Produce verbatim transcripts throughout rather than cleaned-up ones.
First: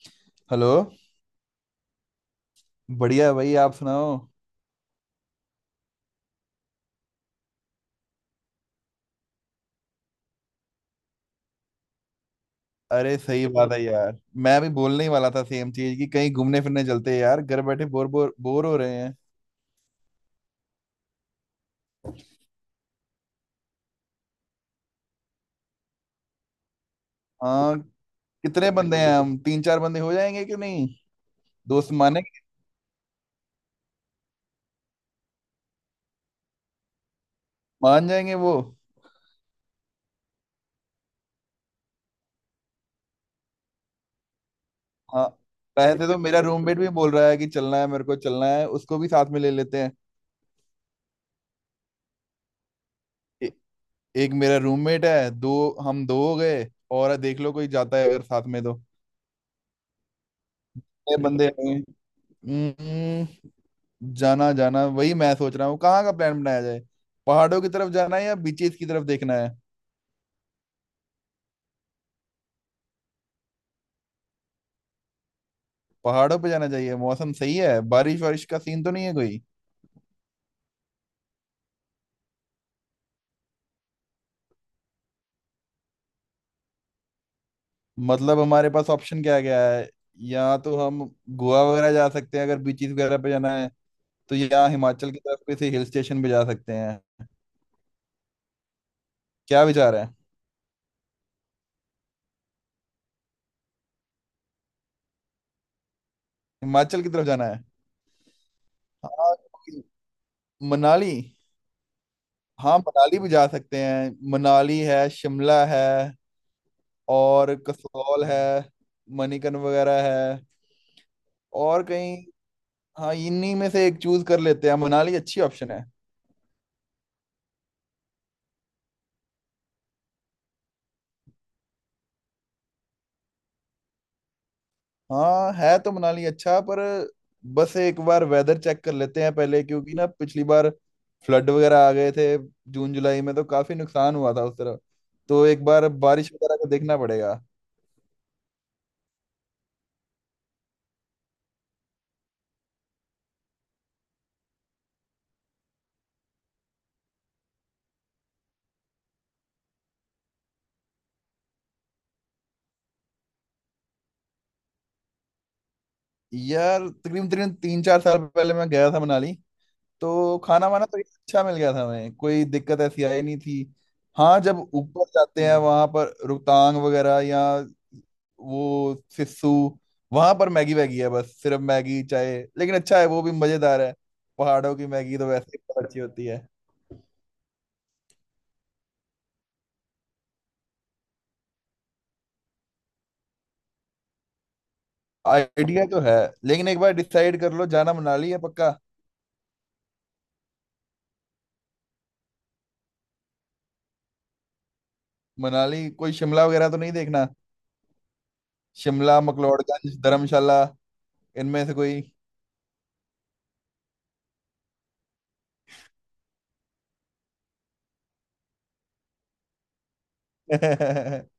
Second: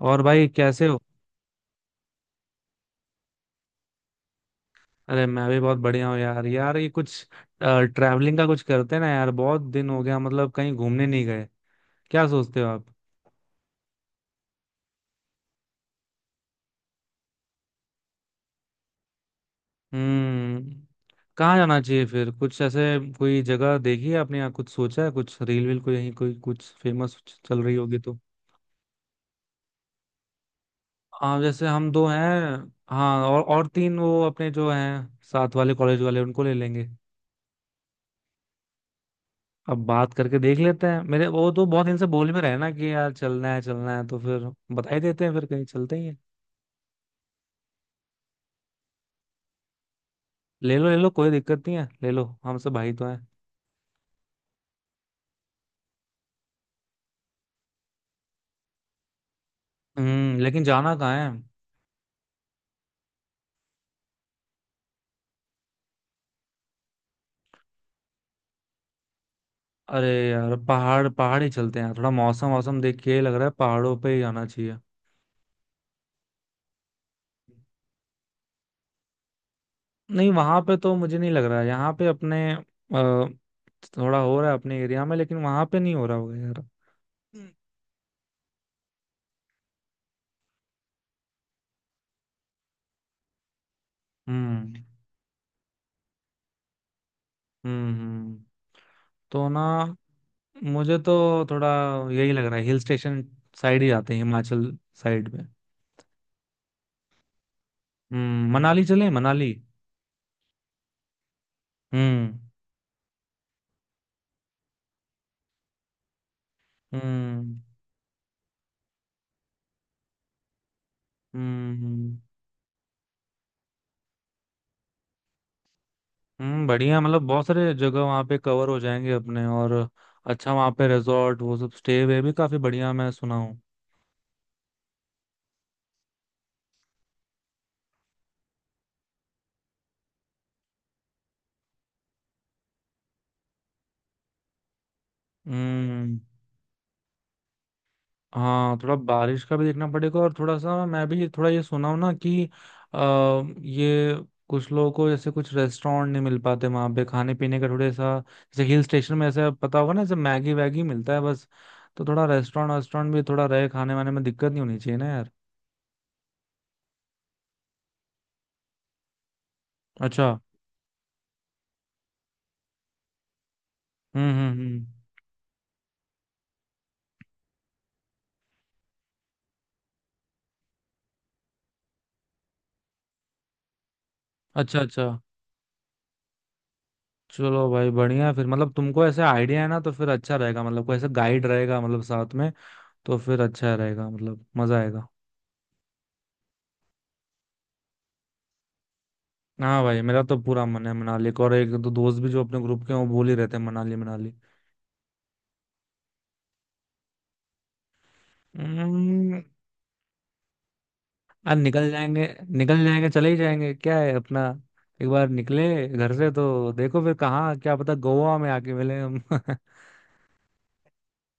और भाई हेलो। कैसे हो? बढ़िया है भाई, आप सुनाओ। अरे, मैं भी बहुत बढ़िया हूँ यार। यार, ये कुछ ट्रैवलिंग का कुछ करते हैं ना यार। बहुत दिन हो गया, मतलब कहीं घूमने नहीं गए। क्या सोचते हो आप? अरे सही बात है यार। मैं भी बोलने ही वाला था सेम चीज, कि कहीं घूमने फिरने चलते हैं यार, घर बैठे बोर बोर बोर हो रहे हैं। हम्म। कहाँ जाना चाहिए फिर कुछ ऐसे? कोई जगह देखी है आपने या कुछ सोचा है? कुछ रील वील को यहीं कोई कुछ फेमस चल रही हाँ, होगी तो। कितने बंदे हैं? हम तीन चार बंदे हो जाएंगे कि नहीं? हाँ, जैसे हम दोस्त दो माने? हैं। हाँ, और और तीन वो अपने जो हैं साथ वाले कॉलेज वाले उनको ले लेंगे। मान जाएंगे वो? अब बात करके देख लेते हैं। मेरे वो तो बहुत दिन से बोल में रहे ना कि यार चलना है चलना है, तो फिर बता ही देते हाँ। हैं फिर कहीं चलते ही वैसे हैं। तो मेरा रूममेट भी बोल रहा है कि चलना है, मेरे को चलना है, उसको भी साथ में ले लेते हैं। ले लो ले लो, कोई दिक्कत नहीं है, ले लो। हमसे भाई तो हैं। ए, एक मेरा रूममेट है, दो, हम दो हो गए। और देख लो कोई जाता है अगर साथ में तो। हम्म लेकिन जाना कहाँ कितने है? बंदे हैं? हम्म, जाना जाना वही मैं सोच रहा हूँ, कहाँ का प्लान बनाया जाए। पहाड़ों की तरफ जाना है, या बीचेस की तरफ देखना है? अरे यार, पहाड़ पहाड़ ही चलते हैं। थोड़ा मौसम मौसम देख के लग रहा है पहाड़ों पे ही जाना चाहिए। पहाड़ों पे जाना चाहिए, मौसम सही है। बारिश वारिश का सीन तो नहीं है कोई? नहीं, वहां पे तो मुझे नहीं लग रहा है। यहाँ पे अपने अ, थोड़ा हो रहा है अपने एरिया में, लेकिन वहां पे नहीं हो रहा होगा यार। मतलब हमारे पास ऑप्शन क्या क्या है? या तो हम गोवा वगैरह जा सकते हैं अगर बीचेस वगैरह पे जाना है तो, या हम्म हिमाचल की तरफ किसी हिल स्टेशन पे जा सकते हैं। हम्म हम्म। तो ना, क्या विचार है? मुझे तो थोड़ा यही लग रहा है, हिल स्टेशन साइड ही जाते हैं, हिमाचल साइड में। हिमाचल की तरफ जाना है। हम्म मनाली चले हाँ, मनाली। मनाली। हम्म हाँ मनाली भी जा सकते हैं। मनाली है, शिमला है, और हम्म कसौल है, मणिकर्ण वगैरह है, और कहीं। हम्म हाँ, इन्हीं में से एक चूज कर लेते हैं, मनाली अच्छी ऑप्शन है। हम्म। बढ़िया, मतलब बहुत सारे जगह वहाँ पे कवर हो जाएंगे अपने। और अच्छा, वहाँ पे रिजॉर्ट वो सब स्टे वे भी काफी बढ़िया मैं सुना हूँ। हाँ, है तो मनाली अच्छा, पर बस एक बार वेदर चेक कर लेते हैं पहले, क्योंकि ना पिछली बार फ्लड वगैरह आ गए थे। जून जुलाई में तो काफी नुकसान हुआ था उस तरफ, तो एक बार हम्म। बारिश वगैरह का देखना पड़ेगा। हाँ, थोड़ा बारिश का भी देखना पड़ेगा और थोड़ा सा मैं भी थोड़ा ये सुना हूं ना कि आ, ये कुछ लोगों को जैसे कुछ रेस्टोरेंट नहीं मिल पाते वहां पे खाने पीने का, थोड़े सा जैसे हिल स्टेशन में ऐसा पता होगा ना जैसे मैगी वैगी मिलता है बस। तो थोड़ा रेस्टोरेंट वेस्टोरेंट भी थोड़ा रहे, खाने वाने में दिक्कत नहीं होनी चाहिए ना यार। यार तकरीबन तकरीबन तीन चार साल पहले मैं गया था मनाली, तो अच्छा। खाना वाना तो अच्छा मिल गया था, हमें कोई दिक्कत ऐसी आई नहीं थी। हम्म हाँ हम्म जब हम्म। ऊपर जाते हैं वहां पर रोहतांग वगैरह, या वो सिस्सू, वहां पर मैगी वैगी है, बस सिर्फ मैगी चाय, लेकिन अच्छा है, वो भी मजेदार है। पहाड़ों अच्छा की अच्छा। मैगी तो वैसे ही बहुत अच्छी होती है। चलो भाई, बढ़िया है फिर। मतलब तुमको ऐसे आइडिया है ना तो फिर अच्छा रहेगा, मतलब कोई ऐसा गाइड रहेगा मतलब साथ में तो फिर अच्छा रहेगा, मतलब मजा आएगा। आइडिया तो है, लेकिन एक बार डिसाइड कर लो, जाना मनाली है पक्का? हाँ भाई, मेरा तो पूरा मन है मनाली का। और एक दो दोस्त भी जो अपने ग्रुप के हैं वो बोल ही रहते हैं, मनाली मनाली। मनाली कोई शिमला वगैरह तो नहीं देखना? शिमला, हम्म, मैक्लोडगंज, धर्मशाला, आज इनमें से निकल कोई? जाएंगे। निकल जाएंगे चले ही जाएंगे, क्या है अपना। एक बार निकले घर से तो देखो फिर कहाँ, क्या पता गोवा में आके मिले हम।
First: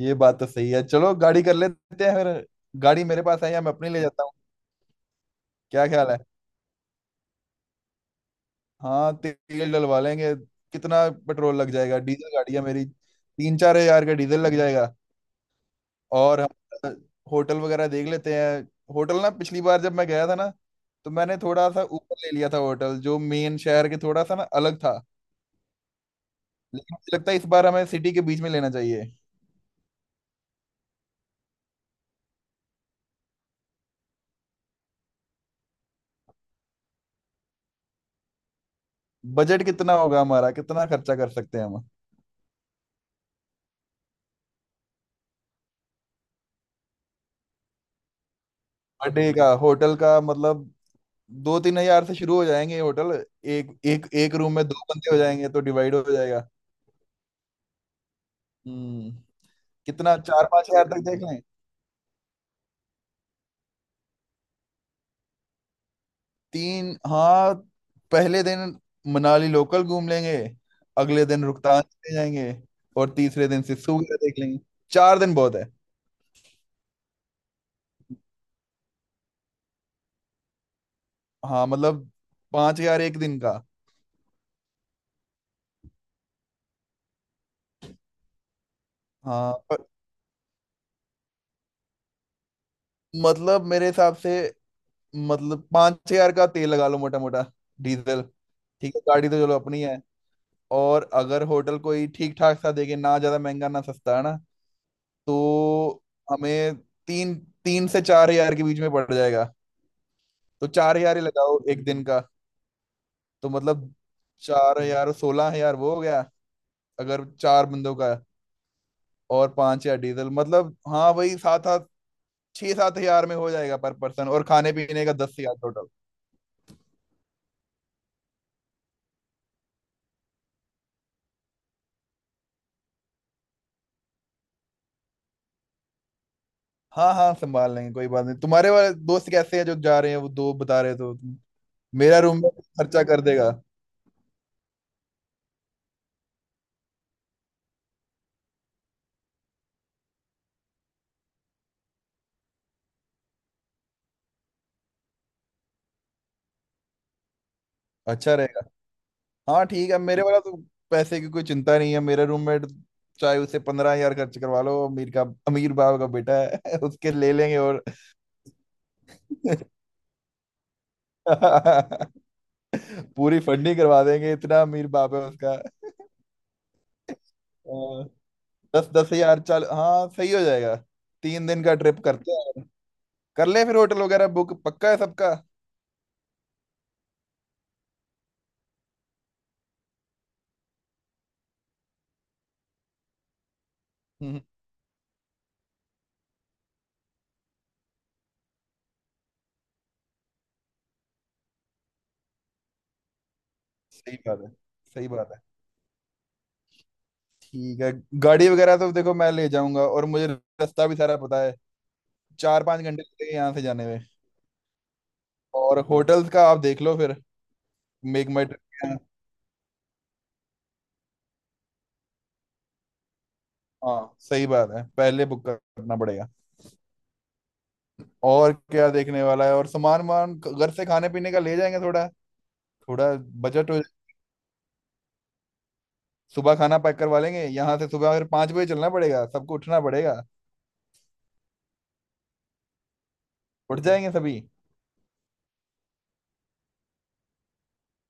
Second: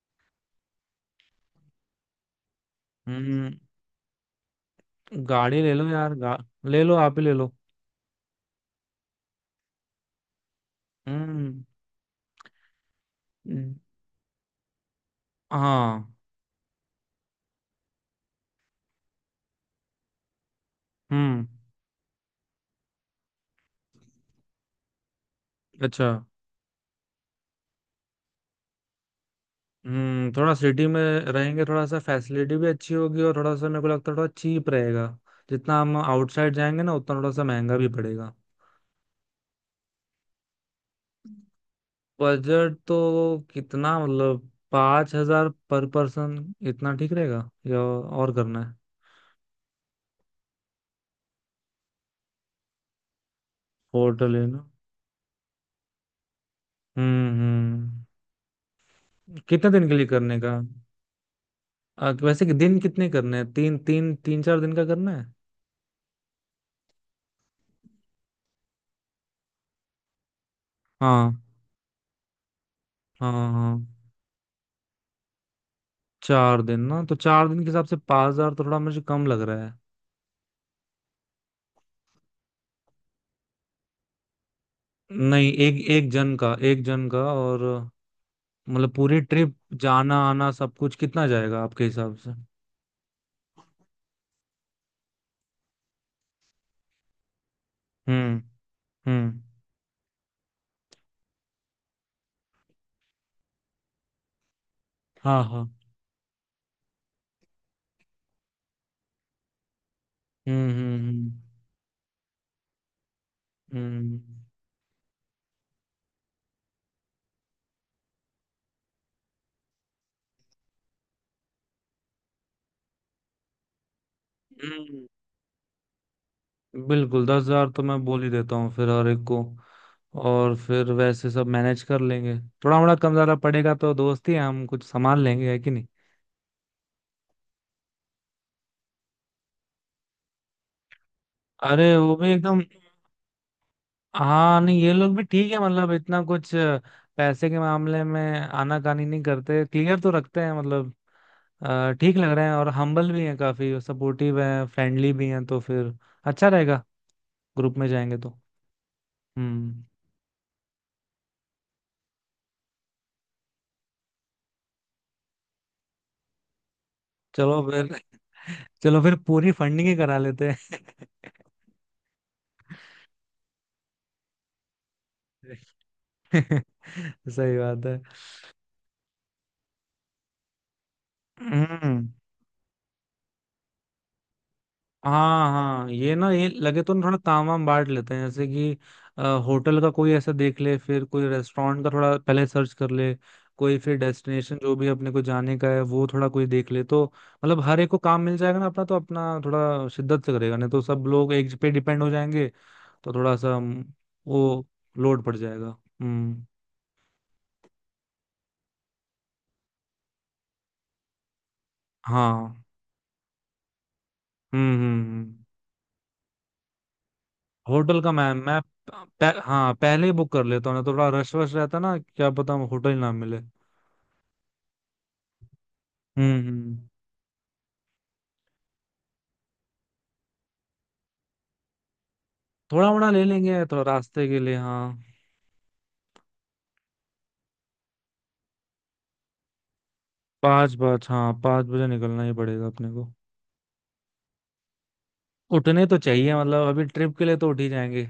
ये बात तो सही है, चलो गाड़ी कर लेते हैं फिर। गाड़ी मेरे पास है, हम्म या मैं अपनी ले जाता हूँ, गाड़ी ले क्या लो ख्याल यार। है? गा, ले लो आप ही ले लो। हाँ, ते- तेल डलवा लेंगे। कितना पेट्रोल हम्म लग जाएगा, डीजल गाड़ी है मेरी, तीन हम्म। चार हजार का डीजल लग जाएगा। हाँ। और हम होटल वगैरह देख लेते हैं। होटल ना, पिछली बार जब मैं गया था ना, तो मैंने हम्म। थोड़ा सा ऊपर ले लिया था होटल, जो मेन शहर के थोड़ा सा ना अलग था। अच्छा। लेकिन मुझे लगता है इस बार हमें सिटी के बीच में लेना चाहिए। हम्म थोड़ा सिटी में रहेंगे, थोड़ा सा फैसिलिटी भी अच्छी होगी, और थोड़ा सा मेरे को लगता है थोड़ा चीप रहेगा। जितना हम आउटसाइड जाएंगे ना उतना थोड़ा सा महंगा भी पड़ेगा। बजट कितना होगा हमारा, कितना खर्चा कर सकते हैं हम? बजट तो कितना, मतलब पाँच हजार पर पर्सन इतना ठीक रहेगा या और करना है? पर डे का होटल का मतलब, दो तीन हजार से शुरू हो जाएंगे ये होटल। एक एक होटल एक है रूम में ना। दो बंदे हो जाएंगे, तो डिवाइड हो जाएगा। हम्म हम्म। हम्म कितने दिन के लिए कितना, करने चार का? पांच हजार तक देख लें? अ, वैसे कि दिन कितने करने हैं, तीन तीन तीन चार दिन का करना है। तीन, हाँ। पहले दिन मनाली लोकल घूम लेंगे, अगले हाँ दिन रोहतांग चले जाएंगे, और हाँ तीसरे दिन सिस्सू हाँ। वगैरह देख लेंगे। चार दिन बहुत है। चार दिन ना, तो चार दिन के हिसाब से पाँच हजार तो थोड़ा मुझे कम लग रहा। हाँ मतलब, पांच हजार एक दिन का। नहीं, एक एक जन का एक जन का, और मतलब पूरी हाँ ट्रिप पर, जाना आना सब कुछ कितना जाएगा आपके हिसाब से? मतलब मेरे हिसाब से, मतलब पांच हजार का तेल लगा लो मोटा मोटा, डीजल। हम्म ठीक है, गाड़ी हम्म। तो चलो अपनी है। और अगर होटल कोई ठीक ठाक सा देखे ना, ज्यादा महंगा ना सस्ता है ना, हाँ हाँ। तो हमें तीन, तीन से चार हजार के बीच में पड़ जाएगा। तो हम्म चार हजार ही हम्म लगाओ एक दिन का। तो मतलब हम्म चार हजार, सोलह हजार वो हो गया अगर चार बंदों का। और पांच हजार डीजल, मतलब हाँ वही सात आठ, छह सात हजार में हो जाएगा पर पर्सन, और हम्म। खाने पीने हम्म। का दस हजार टोटल। बिल्कुल। दस हजार तो मैं बोल ही देता हूँ फिर हर एक को, और फिर वैसे सब मैनेज कर लेंगे। थोड़ा मोड़ा कम ज्यादा पड़ेगा तो दोस्त ही हैं, हम कुछ संभाल लेंगे, है कि नहीं? हाँ हाँ, संभाल लेंगे, कोई बात नहीं। तुम्हारे वाले दोस्त कैसे हैं जो जा रहे हैं, वो दो बता रहे थे तुम? अरे वो मेरा भी एकदम। रूममेट खर्चा कर देगा। हाँ नहीं, ये लोग भी ठीक है, मतलब इतना कुछ पैसे के मामले में आनाकानी नहीं करते, क्लियर तो रखते हैं, मतलब अ, ठीक लग रहे हैं। और हम्बल भी हैं, काफी सपोर्टिव हैं, फ्रेंडली भी हैं, तो फिर अच्छा रहेगा ग्रुप में जाएंगे अच्छा तो। रहेगा। हाँ हम्म ठीक है, मेरे वाला तो पैसे की कोई चिंता नहीं है, मेरा रूममेट। चाहे उसे पंद्रह हजार खर्च करवा लो, अमीर का अमीर बाप का बेटा है। उसके ले लेंगे। चलो और फिर। चलो फिर पूरी फंडिंग ही करा लेते हैं। पूरी फंडिंग करवा देंगे, इतना अमीर बाप है उसका। सही अ, बात है। दस दस हजार चल, हाँ सही हो जाएगा, तीन दिन का ट्रिप हम्म। करते हैं। कर ले फिर होटल वगैरह बुक, पक्का है सबका? हाँ हाँ, ये ना, ये लगे तो ना थोड़ा ताम वाम बांट लेते हैं, जैसे कि अ, होटल का कोई ऐसा देख ले, फिर कोई रेस्टोरेंट का थोड़ा पहले सर्च कर ले, कोई फिर हम्म, हम्म, डेस्टिनेशन जो भी अपने को जाने का है वो थोड़ा कोई देख ले तो। मतलब हर एक को काम मिल जाएगा ना अपना, तो अपना थोड़ा शिद्दत से करेगा, नहीं तो सब लोग एक पे डिपेंड हो जाएंगे। तो थोड़ा सा हम्म, सही बात है, वो सही लोड बात पड़ है। जाएगा। हम्म। ठीक है। गाड़ी वगैरह तो देखो मैं ले जाऊंगा, और मुझे रास्ता भी सारा पता है। चार हाँ। पांच घंटे लगेंगे यहाँ से जाने में। हम्म हम्म हम्म। और होटल्स का आप देख लो फिर, होटल का मेक मैम माई मैं मैं- ट्रिप। पह, हाँ, पहले ही बुक कर लेता हूँ ना तो थोड़ा रश वश रहता ना, क्या पता होटल ना मिले। हाँ सही बात है, पहले बुक करना पड़ेगा। हम्म हम्म। और क्या देखने वाला है? और सामान वामान घर से खाने पीने का ले जाएंगे थोड़ा, थोड़ा मोड़ा थोड़ा ले लेंगे बजट हो तो जाए। रास्ते के लिए, हाँ। सुबह खाना पैक करवा लेंगे यहाँ से, सुबह फिर पाँच बजे चलना पड़ेगा, सबको उठना पड़ेगा। पाँच बज हाँ, पाँच बजे निकलना ही पड़ेगा अपने को। उठ जाएंगे सभी। उठने तो चाहिए मतलब, अभी ट्रिप के लिए तो उठ ही जाएंगे।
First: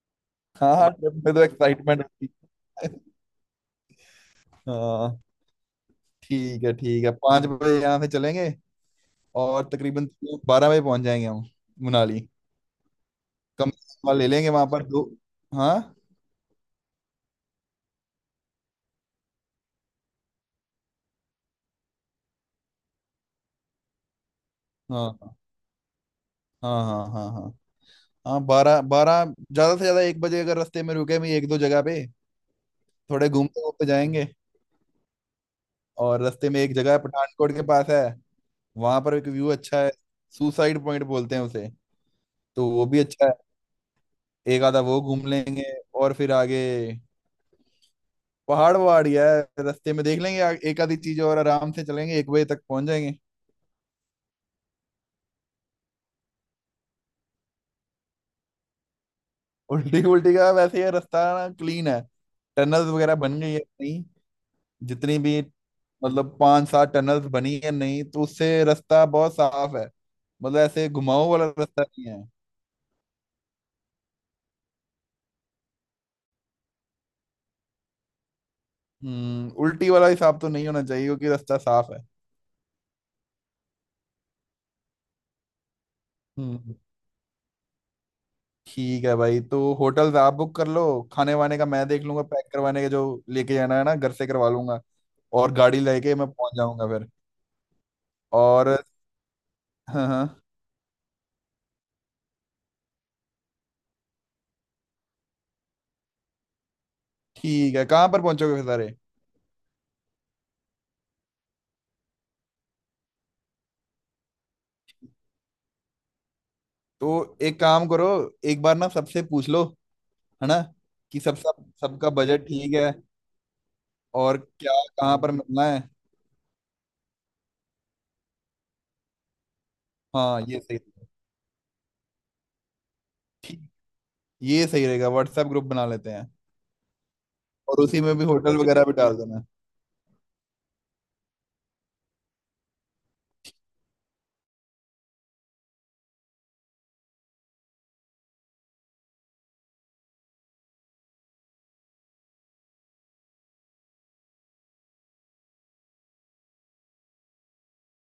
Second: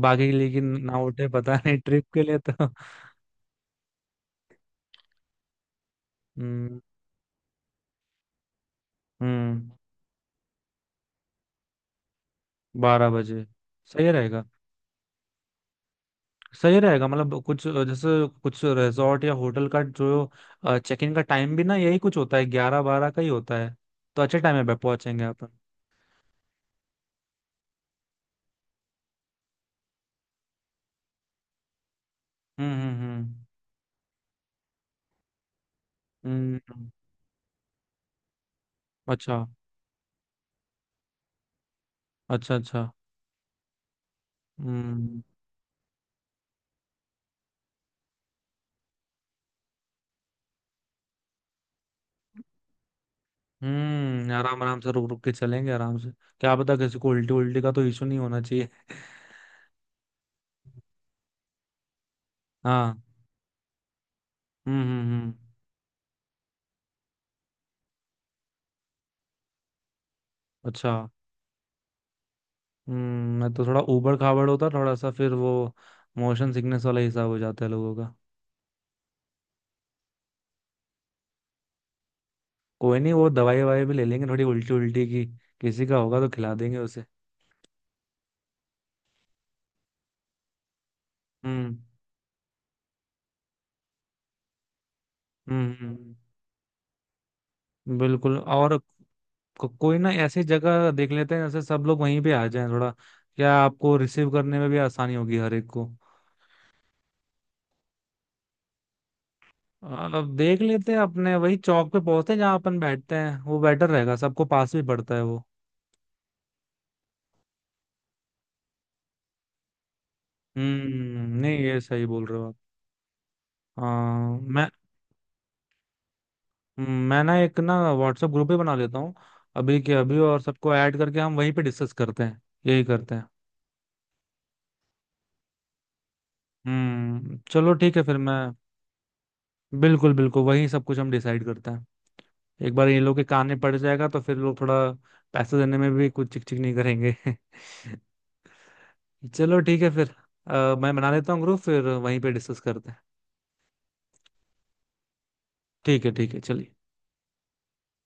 बाकी के लिए कि हाँ हाँ, ना ट्रिप उठे में तो पता नहीं, एक्साइटमेंट ट्रिप के होती लिए तो। है। हाँ ठीक है हम्म ठीक है, पाँच बजे यहाँ से चलेंगे, हम्म। और तकरीबन बारह बजे पहुंच जाएंगे हम मनाली। बारह बजे कम से सही कम ले रहेगा। लेंगे वहां पर दो। हाँ सही रहेगा, मतलब कुछ अ, जैसे कुछ रिजॉर्ट या होटल का जो चेक इन का टाइम भी ना यही कुछ होता है, ग्यारह बारह का ही होता है, तो अच्छे टाइम पे पहुंचेंगे हाँ अपन। हाँ हाँ, हाँ हाँ हाँ, बारह बारह, ज्यादा से ज्यादा एक बजे, अगर रास्ते में रुके भी एक दो जगह पे, हम्म थोड़े हम्म घूमते घूमते जाएंगे। और रास्ते हम्म में एक हम्म। जगह है पठानकोट के पास है, वहां पर एक अच्छा व्यू अच्छा है, सुसाइड पॉइंट बोलते हैं उसे, अच्छा तो वो अच्छा। भी अच्छा है। एक आधा वो हम्म घूम लेंगे, और फिर आगे पहाड़ वहाड़ ही है। रास्ते में देख लेंगे आ- एक आधी चीज, और आराम से चलेंगे, एक बजे तक पहुंच जाएंगे। हम्म। आराम आराम से रुक रुक के चलेंगे आराम से। क्या पता किसी को उल्टी उल्टी का तो इशू नहीं होना चाहिए। उल्टी उल्टी का वैसे ये रास्ता क्लीन है, टनल्स हाँ। वगैरह बन गई है नहीं? हम्म हम्म जितनी हम्म। भी, मतलब पांच सात टनल्स बनी है, नहीं तो उससे रास्ता बहुत साफ है, मतलब ऐसे अच्छा। घुमाऊ वाला रास्ता नहीं है। हम्म मैं तो थोड़ा ऊबड़ खाबड़ होता थोड़ा सा फिर वो मोशन सिकनेस वाला हिसाब हो जाता है लोगों का। हम्म उल्टी वाला हिसाब तो नहीं होना चाहिए, क्योंकि रास्ता साफ है। कोई नहीं, वो दवाई ववाई भी ले लेंगे थोड़ी उल्टी उल्टी की, किसी का होगा तो खिला हम्म देंगे उसे। ठीक है भाई, तो होटल्स आप बुक कर लो, खाने वाने का हम्म मैं देख लूंगा। पैक करवाने के जो लेके जाना है ना, घर से करवा लूंगा, और हम्म गाड़ी हम्म। लेके मैं पहुंच जाऊंगा फिर। बिल्कुल और और को, कोई हाँ ना हाँ। ऐसी जगह देख लेते हैं जैसे सब लोग वहीं पे आ जाएं थोड़ा, क्या आपको रिसीव करने में भी आसानी होगी हर एक को। ठीक है, कहाँ पर पहुंचोगे फिर सारे? अब देख लेते हैं, अपने वही चौक पे पहुंचते हैं जहाँ अपन बैठते हैं, वो बेटर रहेगा, सबको पास भी पड़ता है वो। तो एक काम करो, एक बार ना सबसे पूछ लो, है ना, कि सब हम्म नहीं, सब ये सही सबका बोल रहे बजट हो आप। ठीक है, और हाँ। मैं क्या, कहाँ पर मिलना है। मैं ना एक ना व्हाट्सएप ग्रुप ही बना लेता हूँ अभी के अभी, और हाँ ये सबको सही। ऐड करके हम वहीं पे डिस्कस करते हैं। यही करते हैं। ठीक, ये सही रहेगा, व्हाट्सएप ग्रुप बना लेते हैं। हम्म चलो और ठीक उसी है में फिर भी मैं। होटल वगैरह भी डाल देना। बिल्कुल बिल्कुल, वही सब कुछ हम डिसाइड करते हैं। एक बार ये लोग के कान में पड़ जाएगा तो फिर लोग थोड़ा पैसे देने में भी कुछ चिक चिक नहीं करेंगे। चलो ठीक है फिर। अ, मैं बना लेता हूँ ग्रुप फिर वहीं पे डिस्कस करते हैं। ठीक है ठीक है चलिए।